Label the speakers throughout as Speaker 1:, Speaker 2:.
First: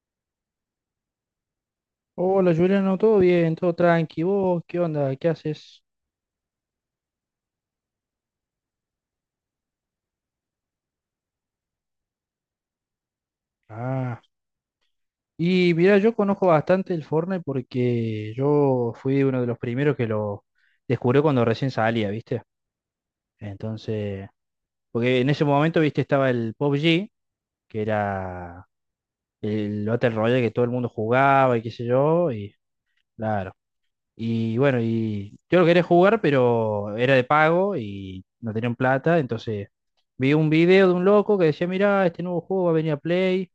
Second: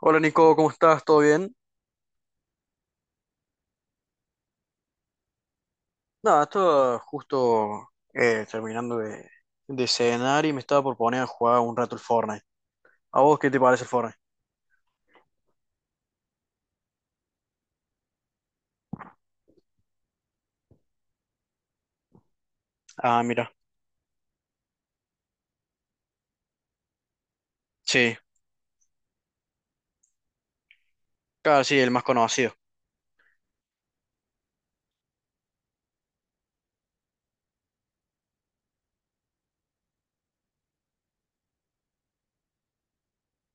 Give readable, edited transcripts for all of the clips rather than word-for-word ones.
Speaker 1: Hola Nico, ¿cómo estás? ¿Todo bien?
Speaker 2: Hola Juliano, ¿no? Todo bien, todo tranqui. ¿Vos qué onda? ¿Qué haces?
Speaker 1: Nada, estaba justo terminando de cenar y me estaba por poner a jugar un rato el Fortnite. ¿A vos qué te parece el Fortnite?
Speaker 2: Ah, y mira, yo conozco bastante el Fortnite porque yo fui uno de los primeros que lo descubrió cuando recién salía, ¿viste?
Speaker 1: Ah, mira.
Speaker 2: Entonces, porque en ese momento, ¿viste? Estaba el PUBG que
Speaker 1: Sí,
Speaker 2: era el Battle Royale que todo el mundo jugaba y
Speaker 1: claro,
Speaker 2: qué
Speaker 1: sí,
Speaker 2: sé
Speaker 1: el más
Speaker 2: yo,
Speaker 1: conocido.
Speaker 2: y claro. Y bueno, y yo lo quería jugar, pero era de pago y no tenían plata, entonces vi un video de un loco que decía, mira, este nuevo juego va a venir a Play,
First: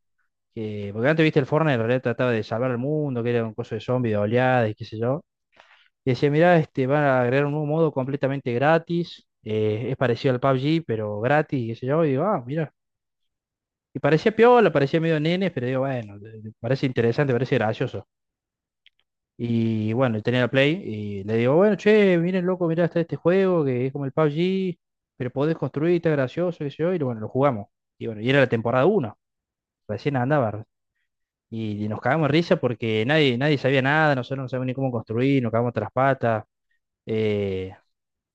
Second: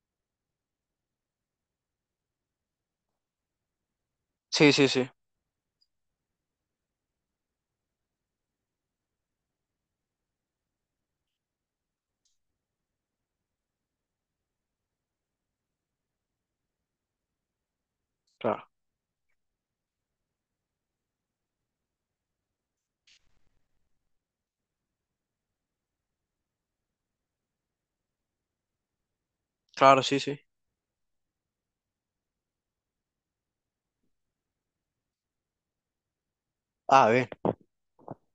Speaker 2: que, porque antes viste el Fortnite, en realidad trataba de salvar al mundo, que era un coso de zombies, de oleadas
Speaker 1: Sí,
Speaker 2: y qué
Speaker 1: sí,
Speaker 2: sé
Speaker 1: sí,
Speaker 2: yo. Y decía, mira, este, van a agregar un nuevo modo completamente gratis, es parecido al PUBG, pero gratis, y qué sé yo, y digo, ah, mira. Y parecía piola, parecía medio nene, pero digo, bueno, parece interesante, parece gracioso.
Speaker 1: claro.
Speaker 2: Y bueno, tenía la Play y le digo, bueno, che, miren loco, mirá, está este juego que es como el PUBG, pero podés construir, está gracioso, qué sé yo, y bueno, lo jugamos. Y bueno, y era la temporada uno,
Speaker 1: Claro,
Speaker 2: recién
Speaker 1: sí, sí.
Speaker 2: andaba. Y nos cagamos de risa porque nadie, nadie sabía nada, nosotros no sabíamos ni cómo construir, nos cagamos tras las patas.
Speaker 1: Ah, bien.
Speaker 2: eh,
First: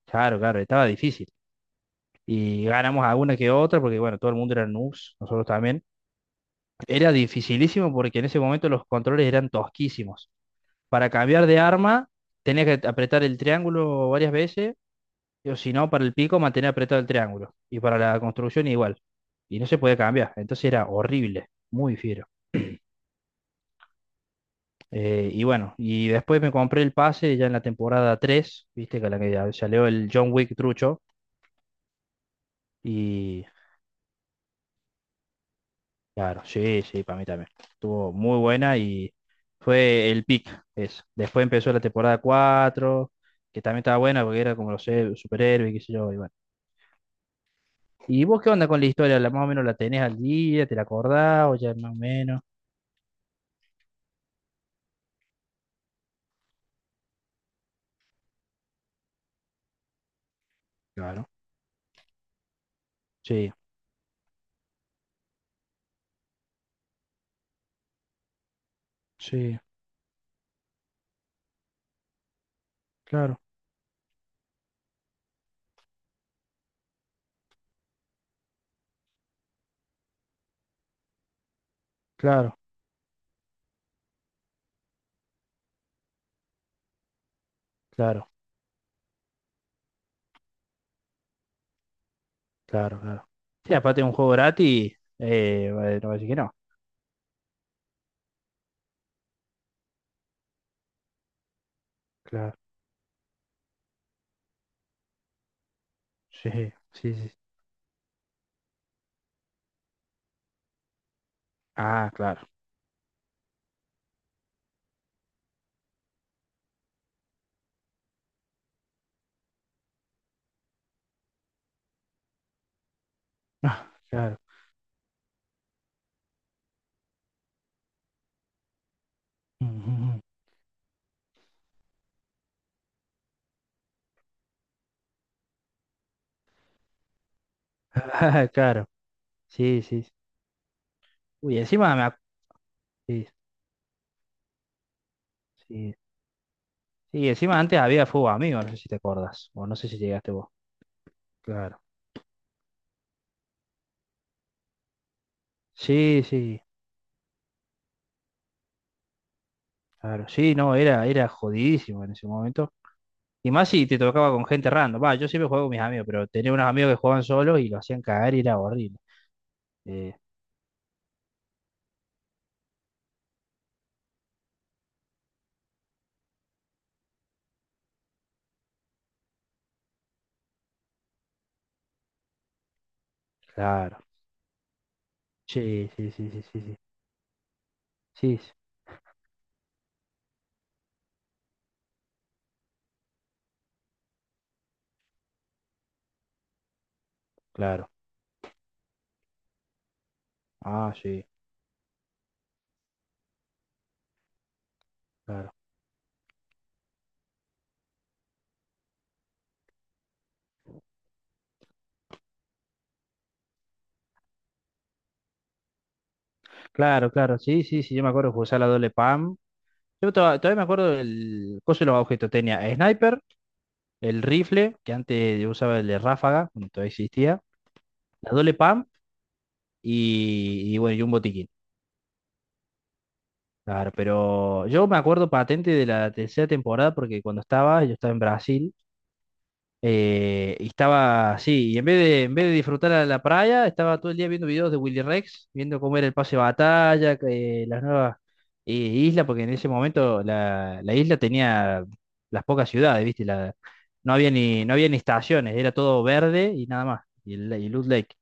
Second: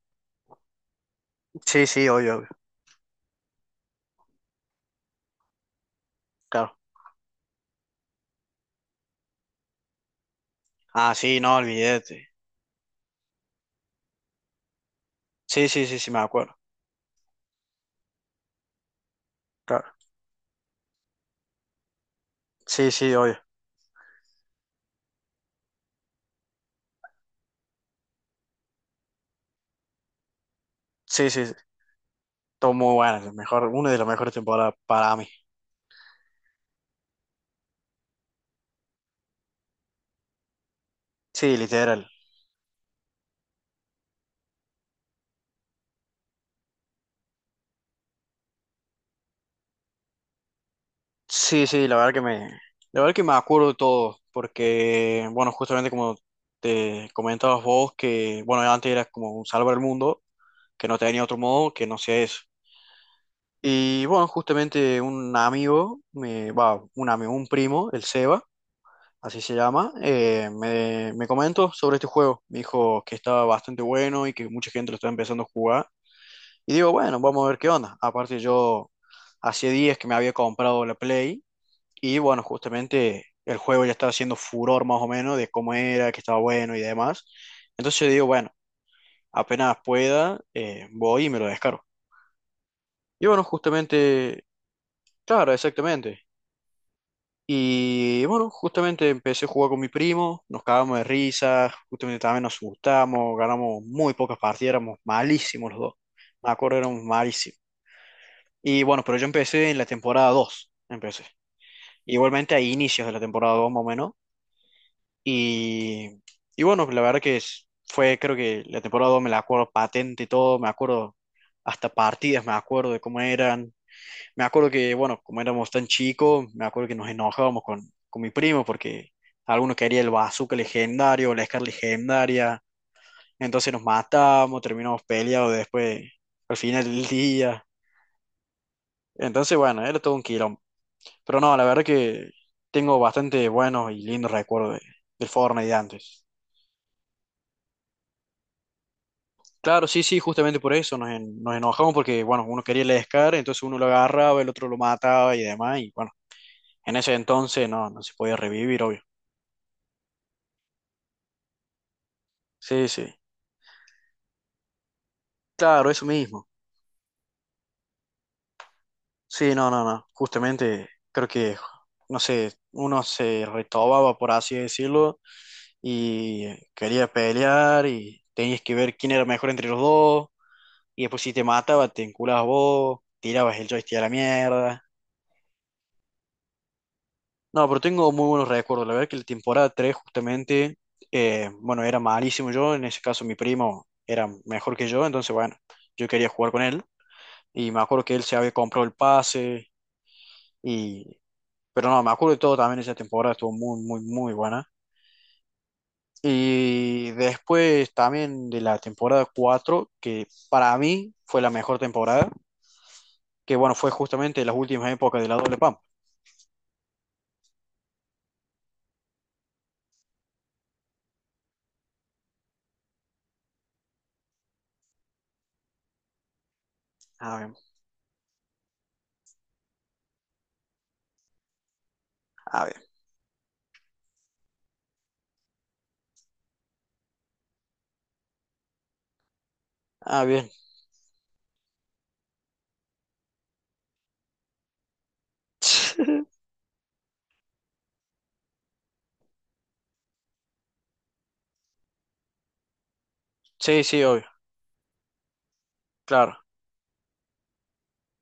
Speaker 2: claro, claro, estaba difícil.
Speaker 1: Sí, sí, obvio, obvio.
Speaker 2: Y ganamos alguna que otra porque, bueno, todo el mundo era noobs, nosotros también.
Speaker 1: Claro.
Speaker 2: Era dificilísimo porque en ese momento los controles eran tosquísimos. Para
Speaker 1: Ah, sí,
Speaker 2: cambiar
Speaker 1: no,
Speaker 2: de arma,
Speaker 1: olvídate.
Speaker 2: tenía que apretar el triángulo varias veces, o
Speaker 1: Sí,
Speaker 2: si
Speaker 1: sí,
Speaker 2: no,
Speaker 1: sí,
Speaker 2: para
Speaker 1: sí,
Speaker 2: el
Speaker 1: me
Speaker 2: pico,
Speaker 1: acuerdo.
Speaker 2: mantener apretado el triángulo. Y para la construcción, igual. Y no se
Speaker 1: Claro.
Speaker 2: podía cambiar. Entonces era horrible, muy fiero.
Speaker 1: Sí, sí, obvio.
Speaker 2: Y bueno, y después me compré el pase ya en la temporada 3, viste, que la que ya salió el John Wick trucho.
Speaker 1: Sí, sí, sí. Todo muy bueno, el
Speaker 2: Y
Speaker 1: mejor, una de las mejores temporadas para mí.
Speaker 2: claro, sí, sí, para mí también. Estuvo muy buena y fue el pick, eso. Después
Speaker 1: Sí,
Speaker 2: empezó la
Speaker 1: literal.
Speaker 2: temporada 4 que también estaba buena porque era como los superhéroes, qué sé yo, y bueno. ¿Y vos qué onda con la historia? ¿La, más o menos la tenés al día? ¿Te la acordás o
Speaker 1: Sí,
Speaker 2: ya
Speaker 1: sí,
Speaker 2: más
Speaker 1: la
Speaker 2: o
Speaker 1: verdad que
Speaker 2: menos?
Speaker 1: me, la verdad que me acuerdo de todo, porque, bueno, justamente como te comentabas vos, que, bueno, antes era como un salvar el mundo, que no tenía
Speaker 2: Claro.
Speaker 1: otro modo que no sea eso.
Speaker 2: Sí,
Speaker 1: Y, bueno, justamente un amigo, me, va, un amigo, un primo, el Seba, así se
Speaker 2: sí,
Speaker 1: llama, me comentó sobre este juego. Me dijo que
Speaker 2: claro,
Speaker 1: estaba bastante bueno y que mucha gente lo estaba empezando a jugar. Y digo, bueno, vamos a ver qué onda. Aparte yo, hacía días que me había comprado la Play y bueno,
Speaker 2: claro,
Speaker 1: justamente el juego ya estaba haciendo furor más o menos de cómo era, que estaba bueno y demás. Entonces yo digo,
Speaker 2: claro,
Speaker 1: bueno, apenas pueda, voy y me lo descargo.
Speaker 2: claro,
Speaker 1: Y
Speaker 2: claro.
Speaker 1: bueno,
Speaker 2: Sí, aparte de un juego
Speaker 1: justamente,
Speaker 2: gratis,
Speaker 1: claro,
Speaker 2: no va a
Speaker 1: exactamente.
Speaker 2: decir que no.
Speaker 1: Y bueno, justamente empecé a jugar con mi primo, nos cagamos de risa, justamente también nos
Speaker 2: Claro,
Speaker 1: asustamos, ganamos muy pocas partidas, éramos malísimos los dos.
Speaker 2: sí,
Speaker 1: Me acuerdo, éramos
Speaker 2: sí, sí.
Speaker 1: malísimos. Y bueno, pero yo empecé en la temporada 2 empecé.
Speaker 2: Ah, claro.
Speaker 1: Igualmente a inicios de la temporada 2 más o menos. Y, y bueno, la verdad que fue, creo que la temporada 2 me la acuerdo patente y todo, me acuerdo hasta partidas, me acuerdo de cómo eran.
Speaker 2: Ah, claro.
Speaker 1: Me acuerdo que, bueno, como éramos tan chicos, me acuerdo que nos enojábamos con mi primo porque algunos quería el
Speaker 2: Ujú.
Speaker 1: bazooka legendario, la Scar legendaria. Entonces nos matábamos, terminamos peleados después, al final del día.
Speaker 2: Ah, claro,
Speaker 1: Entonces,
Speaker 2: sí,
Speaker 1: bueno, era
Speaker 2: sí.
Speaker 1: todo un quilombo. Pero no,
Speaker 2: Uy,
Speaker 1: la verdad
Speaker 2: encima me.
Speaker 1: que tengo
Speaker 2: Sí,
Speaker 1: bastante buenos y lindos recuerdos del Fortnite de
Speaker 2: sí.
Speaker 1: antes.
Speaker 2: Sí, encima antes había fútbol amigo, no sé si te acordás, o no
Speaker 1: Claro,
Speaker 2: sé si
Speaker 1: sí, sí,
Speaker 2: llegaste vos.
Speaker 1: justamente por eso nos
Speaker 2: Claro.
Speaker 1: enojamos porque, bueno, uno quería el Scar, entonces uno lo agarraba, el otro lo mataba y demás, y bueno,
Speaker 2: Sí, sí,
Speaker 1: en ese entonces no se podía revivir, obvio.
Speaker 2: claro. Sí, no, era jodidísimo en ese momento.
Speaker 1: Sí, sí,
Speaker 2: Y más si te tocaba con gente random. Va, yo siempre juego con mis
Speaker 1: claro, eso
Speaker 2: amigos, pero
Speaker 1: mismo.
Speaker 2: tenía unos amigos que jugaban solos y lo hacían cagar y era horrible.
Speaker 1: Sí, no, no, no,
Speaker 2: Eh,
Speaker 1: justamente creo que, no sé, uno se retobaba, por así decirlo, y quería pelear y tenías que ver quién era mejor entre los dos, y después si te mataba, te enculabas vos, tirabas el
Speaker 2: claro.
Speaker 1: joystick a la mierda.
Speaker 2: Sí, sí, sí, sí, sí, sí.
Speaker 1: No, pero tengo muy
Speaker 2: Sí,
Speaker 1: buenos
Speaker 2: sí,
Speaker 1: recuerdos. La verdad que la temporada 3 justamente, bueno, era malísimo yo, en ese caso mi primo era mejor que yo, entonces bueno, yo quería jugar con él y me
Speaker 2: claro.
Speaker 1: acuerdo que él se había comprado el pase
Speaker 2: Ah,
Speaker 1: y...
Speaker 2: sí,
Speaker 1: Pero no, me acuerdo de todo también, esa temporada estuvo muy, muy, muy buena.
Speaker 2: claro.
Speaker 1: Y después también de la temporada 4 que para mí fue la mejor temporada, que bueno, fue justamente las últimas épocas de la doble pam.
Speaker 2: Claro, claro. Sí, sí, sí. Yo me acuerdo que usaba la doble PAM. Yo todavía me acuerdo del coso de los objetos. Tenía el sniper, el rifle, que antes yo usaba el de ráfaga, cuando todavía
Speaker 1: Ah,
Speaker 2: existía,
Speaker 1: bien,
Speaker 2: la doble PAM y bueno, y un botiquín.
Speaker 1: ah, bien,
Speaker 2: Claro, pero yo me acuerdo patente de la tercera temporada porque cuando yo estaba en Brasil
Speaker 1: ah, bien.
Speaker 2: Eh, Y estaba así, y en vez de disfrutar a la playa, estaba todo el día viendo videos de Willy Rex, viendo cómo era el pase de batalla, que, las nuevas islas, porque en ese momento la isla tenía las pocas ciudades, ¿viste? La,
Speaker 1: Sí, sí,
Speaker 2: no
Speaker 1: obvio,
Speaker 2: había ni, no había ni estaciones, era todo
Speaker 1: claro,
Speaker 2: verde y nada más, y, el, y Loot Lake.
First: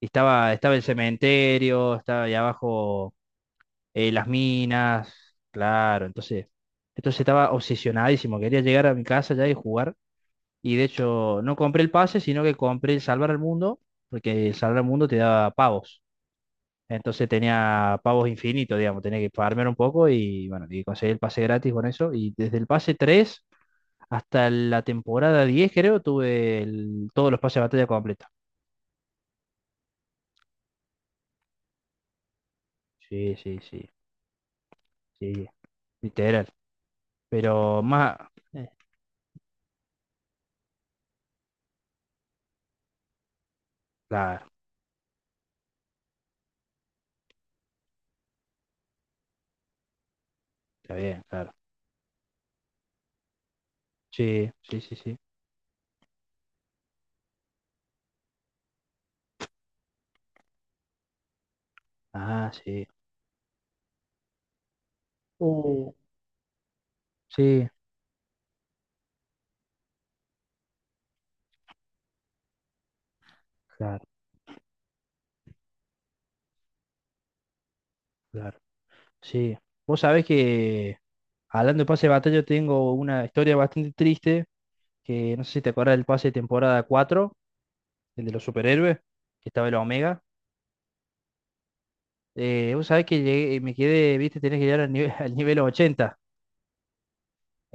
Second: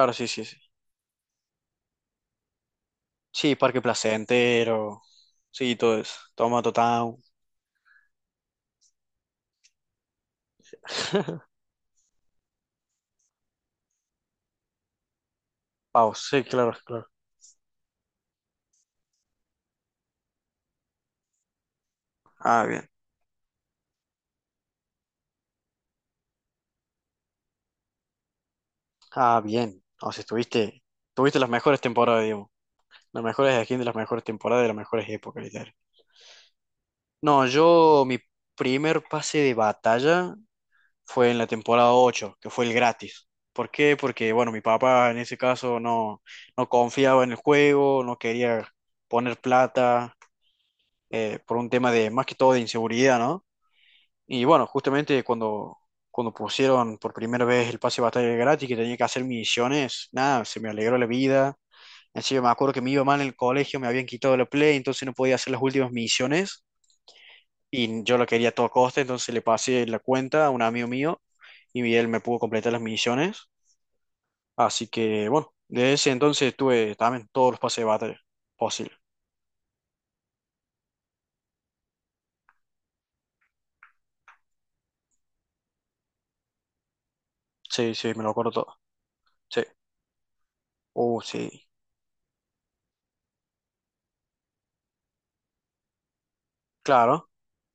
Speaker 2: Y
Speaker 1: sí, sí,
Speaker 2: estaba,
Speaker 1: sí.
Speaker 2: estaba el cementerio, estaba ahí abajo
Speaker 1: Sí, Parque
Speaker 2: las
Speaker 1: Placentero.
Speaker 2: minas,
Speaker 1: Sí, todo
Speaker 2: claro,
Speaker 1: eso.
Speaker 2: entonces,
Speaker 1: Tomato Town.
Speaker 2: entonces estaba obsesionadísimo, quería llegar a mi casa ya y jugar. Y de hecho, no compré el pase, sino que compré el Salvar al Mundo, porque el Salvar al Mundo te daba pavos.
Speaker 1: Sí, claro, claro.
Speaker 2: Entonces tenía pavos infinitos, digamos, tenía que farmear un poco y bueno, y conseguí el pase gratis con eso. Y desde
Speaker 1: Ah,
Speaker 2: el
Speaker 1: bien.
Speaker 2: pase 3 hasta la temporada 10 creo, tuve todos los pases de batalla completos.
Speaker 1: Ah, bien. O sea, tuviste las mejores temporadas, digamos. Las
Speaker 2: Sí, sí,
Speaker 1: mejores skins de
Speaker 2: sí,
Speaker 1: las mejores temporadas de las mejores épocas,
Speaker 2: sí,
Speaker 1: literal.
Speaker 2: literal.
Speaker 1: No,
Speaker 2: Pero más...
Speaker 1: mi
Speaker 2: eh,
Speaker 1: primer pase de batalla fue en la temporada 8 que fue el gratis. ¿Por qué? Porque,
Speaker 2: claro,
Speaker 1: bueno, mi papá en ese caso no confiaba en el juego, no quería poner plata,
Speaker 2: está bien, claro.
Speaker 1: por un tema de, más que todo, de inseguridad, ¿no? Y
Speaker 2: Sí,
Speaker 1: bueno,
Speaker 2: sí, sí, sí.
Speaker 1: justamente cuando pusieron por primera vez el pase de batalla gratis, que tenía que hacer misiones, nada, se me alegró la vida. Encima me
Speaker 2: Ah,
Speaker 1: acuerdo que
Speaker 2: sí.
Speaker 1: me iba mal en el colegio, me habían quitado la Play, entonces no podía hacer las últimas
Speaker 2: Uh.
Speaker 1: misiones.
Speaker 2: Sí,
Speaker 1: Y yo lo quería a todo coste, entonces le pasé la cuenta a un amigo mío y él me pudo completar las misiones.
Speaker 2: claro,
Speaker 1: Así que bueno, desde ese entonces tuve también todos los pases de batalla
Speaker 2: claro.
Speaker 1: posible.
Speaker 2: Sí. Vos sabés que hablando de pase de batalla, tengo una historia bastante triste, que no sé si te acuerdas del pase de temporada 4,
Speaker 1: Sí, sí, me
Speaker 2: el
Speaker 1: lo
Speaker 2: de los
Speaker 1: acuerdo todo.
Speaker 2: superhéroes, que
Speaker 1: Sí.
Speaker 2: estaba el Omega.
Speaker 1: Oh, sí.
Speaker 2: Vos sabés que llegué, me quedé, viste, tenés que llegar al nivel, al nivel 80.
Speaker 1: Claro.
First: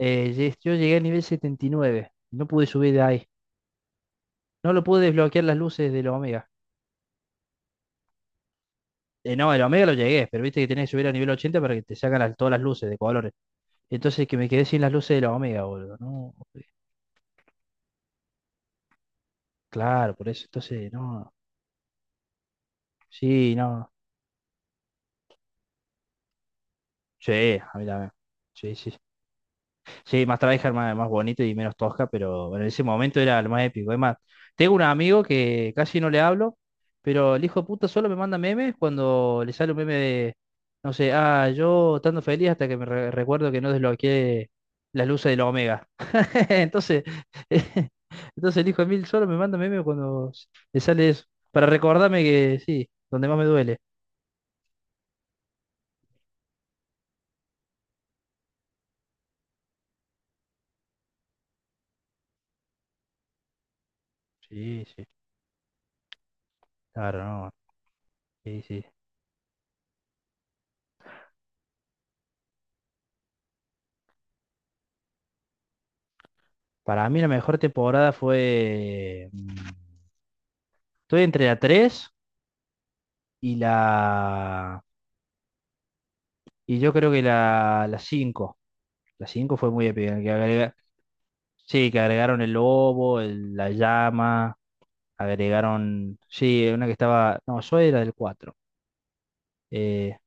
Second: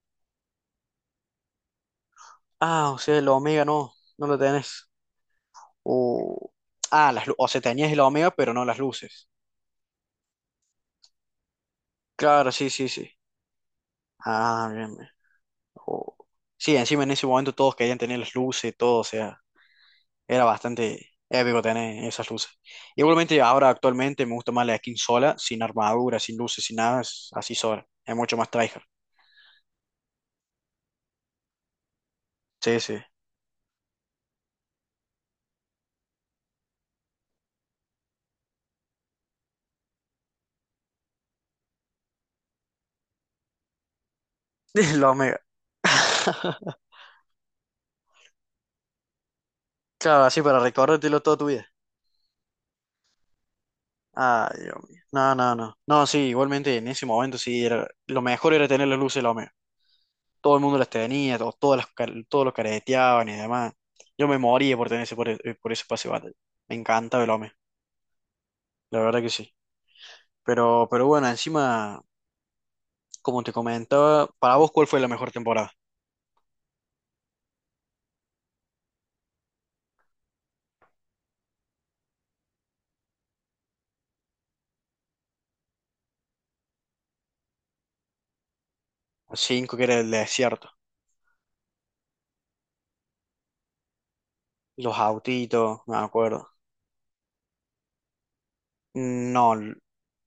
Speaker 2: Yo llegué al nivel 79, no pude
Speaker 1: Ah,
Speaker 2: subir
Speaker 1: o
Speaker 2: de
Speaker 1: sea, el
Speaker 2: ahí.
Speaker 1: Omega no lo
Speaker 2: No lo
Speaker 1: tenés.
Speaker 2: pude desbloquear las luces del Omega.
Speaker 1: O... Ah, o se teñía es la Omega, pero no las luces.
Speaker 2: No, el Omega lo llegué, pero viste que tenés que subir al nivel 80 para que te sacan
Speaker 1: Claro,
Speaker 2: todas las
Speaker 1: sí, sí,
Speaker 2: luces de
Speaker 1: sí.
Speaker 2: colores. Entonces que me quedé
Speaker 1: Ah,
Speaker 2: sin las
Speaker 1: bien, bien.
Speaker 2: luces de la Omega, boludo.
Speaker 1: O-
Speaker 2: No,
Speaker 1: Sí, encima en ese momento todos querían tener las luces, y todo, o sea,
Speaker 2: claro, por
Speaker 1: era
Speaker 2: eso. Entonces,
Speaker 1: bastante
Speaker 2: no.
Speaker 1: épico tener esas luces. Igualmente
Speaker 2: Sí,
Speaker 1: ahora
Speaker 2: no.
Speaker 1: actualmente me gusta más la skin sola, sin armadura, sin luces, sin nada, es
Speaker 2: Sí,
Speaker 1: así
Speaker 2: a mí
Speaker 1: sola.
Speaker 2: también.
Speaker 1: Es mucho más
Speaker 2: Sí,
Speaker 1: tryhard.
Speaker 2: sí. Sí, más tryhard, más bonito y menos tosca, pero bueno, en
Speaker 1: Sí,
Speaker 2: ese
Speaker 1: sí.
Speaker 2: momento era lo más épico. Es más, tengo un amigo que casi no le hablo, pero el hijo de puta solo me manda memes cuando le sale un meme de, no sé, ah, yo estando feliz hasta que me recuerdo que no desbloqueé las
Speaker 1: La
Speaker 2: luces
Speaker 1: Omega.
Speaker 2: del Omega. Entonces, entonces el hijo de Mil solo me manda memes
Speaker 1: Claro,
Speaker 2: cuando
Speaker 1: así para
Speaker 2: le sale
Speaker 1: recordártelo
Speaker 2: eso,
Speaker 1: toda tu vida.
Speaker 2: para recordarme que sí, donde más me duele.
Speaker 1: Ah, Dios mío. No, no, no. No, sí, igualmente en ese momento sí, lo mejor era tener las luces de la Omega. Todo el mundo las tenía, todos los careteaban y demás. Yo me moría
Speaker 2: Sí,
Speaker 1: por tener
Speaker 2: sí,
Speaker 1: ese, por ese pase de batalla. Me encanta
Speaker 2: claro,
Speaker 1: el
Speaker 2: no.
Speaker 1: OME,
Speaker 2: Sí, sí.
Speaker 1: la verdad que sí. Pero bueno, encima, como te comentaba, para vos, ¿cuál fue la mejor temporada?
Speaker 2: Para mí la mejor temporada fue. Estoy entre la 3 y la. Y yo creo que la cinco. La
Speaker 1: La
Speaker 2: 5 fue
Speaker 1: 5, que
Speaker 2: muy
Speaker 1: era el
Speaker 2: épica.
Speaker 1: desierto.
Speaker 2: Sí, que agregaron el lobo, la llama.
Speaker 1: Los autitos, no me
Speaker 2: Agregaron.
Speaker 1: acuerdo.
Speaker 2: Sí, una que estaba. No, Zoe era del 4
Speaker 1: No,
Speaker 2: Eh,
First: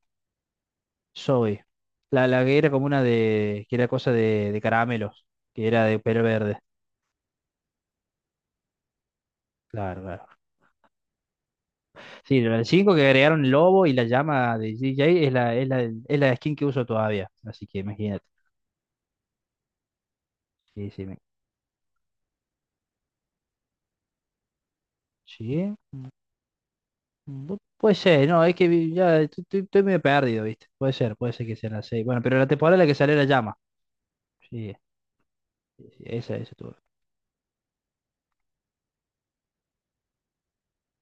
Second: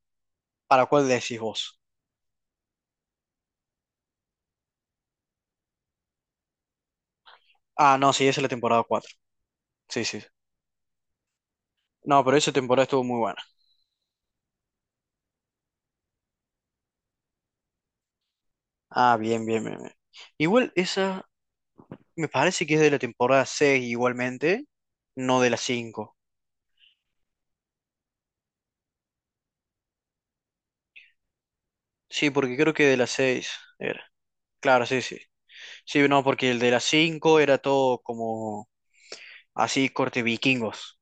Speaker 1: ¿para cuál decís
Speaker 2: Zoe.
Speaker 1: vos?
Speaker 2: La que era como una de. Que era cosa de caramelos. Que era de pelo verde.
Speaker 1: Ah, no, sí, esa es la temporada cuatro.
Speaker 2: Claro,
Speaker 1: Sí, sí.
Speaker 2: claro.
Speaker 1: No, pero
Speaker 2: Sí,
Speaker 1: esa
Speaker 2: la
Speaker 1: temporada
Speaker 2: 5
Speaker 1: estuvo
Speaker 2: que
Speaker 1: muy buena.
Speaker 2: agregaron el lobo y la llama de DJ es la skin que uso todavía. Así que imagínate.
Speaker 1: Ah, bien, bien, bien. Bien. Igual
Speaker 2: Sí, sí,
Speaker 1: esa me parece que es de la temporada 6 igualmente, no de la
Speaker 2: sí.
Speaker 1: cinco.
Speaker 2: Puede ser, no, es que ya estoy medio perdido, ¿viste? Puede ser que sea la seis. Bueno,
Speaker 1: Sí,
Speaker 2: pero la
Speaker 1: porque creo
Speaker 2: temporada en
Speaker 1: que
Speaker 2: la que
Speaker 1: de la
Speaker 2: sale la
Speaker 1: 6
Speaker 2: llama.
Speaker 1: era.
Speaker 2: Sí,
Speaker 1: Claro, sí, sí.
Speaker 2: sí,
Speaker 1: Sí,
Speaker 2: sí,
Speaker 1: no,
Speaker 2: esa,
Speaker 1: porque
Speaker 2: esa
Speaker 1: el de
Speaker 2: tuve.
Speaker 1: la 5 era todo como así corte vikingos.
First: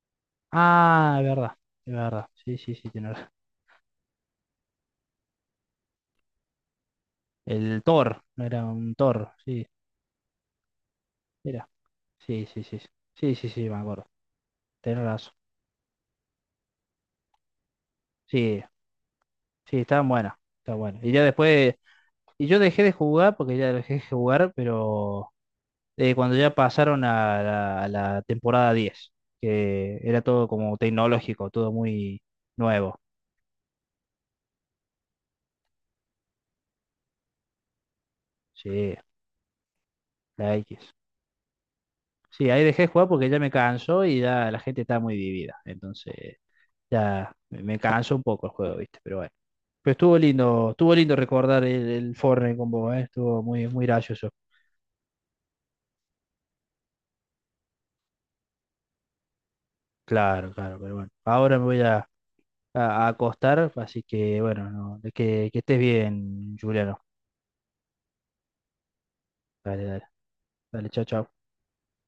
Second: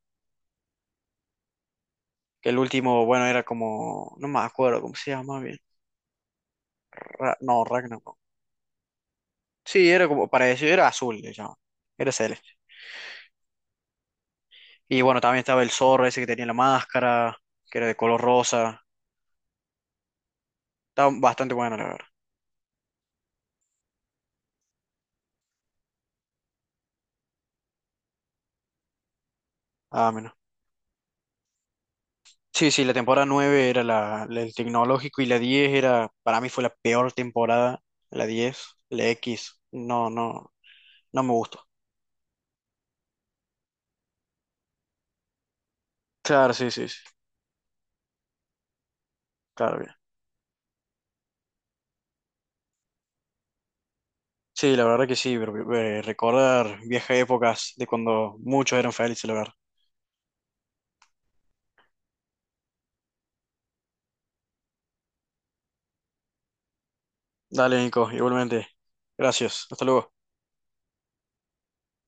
Speaker 2: Ah, es verdad, es verdad.
Speaker 1: Que el
Speaker 2: Sí, sí, sí,
Speaker 1: último,
Speaker 2: tiene
Speaker 1: bueno,
Speaker 2: razón.
Speaker 1: era como, no me acuerdo cómo se llama bien. No,
Speaker 2: El
Speaker 1: Ragnarok.
Speaker 2: Thor, no era un Thor, sí,
Speaker 1: Sí, era como para decir, era azul, le llamaban.
Speaker 2: era.
Speaker 1: Era
Speaker 2: Sí,
Speaker 1: celeste.
Speaker 2: sí, sí. Sí, sí, sí, sí, me acuerdo.
Speaker 1: Y
Speaker 2: Tenés
Speaker 1: bueno,
Speaker 2: razón.
Speaker 1: también estaba el zorro ese que tenía la máscara, que era de color
Speaker 2: Sí,
Speaker 1: rosa.
Speaker 2: sí, estaban buenas, está bueno.
Speaker 1: Estaba
Speaker 2: Y ya
Speaker 1: bastante
Speaker 2: después.
Speaker 1: bueno, la verdad.
Speaker 2: Y yo dejé de jugar porque ya dejé de jugar, pero cuando ya pasaron a la, temporada 10 que
Speaker 1: Ah,
Speaker 2: era todo como tecnológico, todo muy
Speaker 1: sí, sí, la
Speaker 2: nuevo.
Speaker 1: temporada 9 era la del tecnológico y la 10 para mí fue la peor temporada, la diez,
Speaker 2: Sí,
Speaker 1: la X, no, no,
Speaker 2: la X.
Speaker 1: no me gustó.
Speaker 2: Sí, ahí dejé de jugar porque ya me cansó y ya la gente estaba muy vivida. Entonces
Speaker 1: Claro, sí, sí, sí,
Speaker 2: ya me cansó un poco el juego, ¿viste? Pero bueno.
Speaker 1: claro, bien.
Speaker 2: Pero estuvo lindo recordar el Fortnite con vos, ¿eh? Estuvo muy, muy gracioso.
Speaker 1: Sí, la verdad que sí, pero, recordar viejas épocas de cuando muchos eran felices, la verdad.
Speaker 2: Claro, claro, pero bueno. Ahora me voy a acostar, así que bueno, no, que estés bien, Juliano.
Speaker 1: Dale, Nico, igualmente. Gracias, hasta
Speaker 2: Dale, dale.
Speaker 1: luego.
Speaker 2: Dale, chao, chao.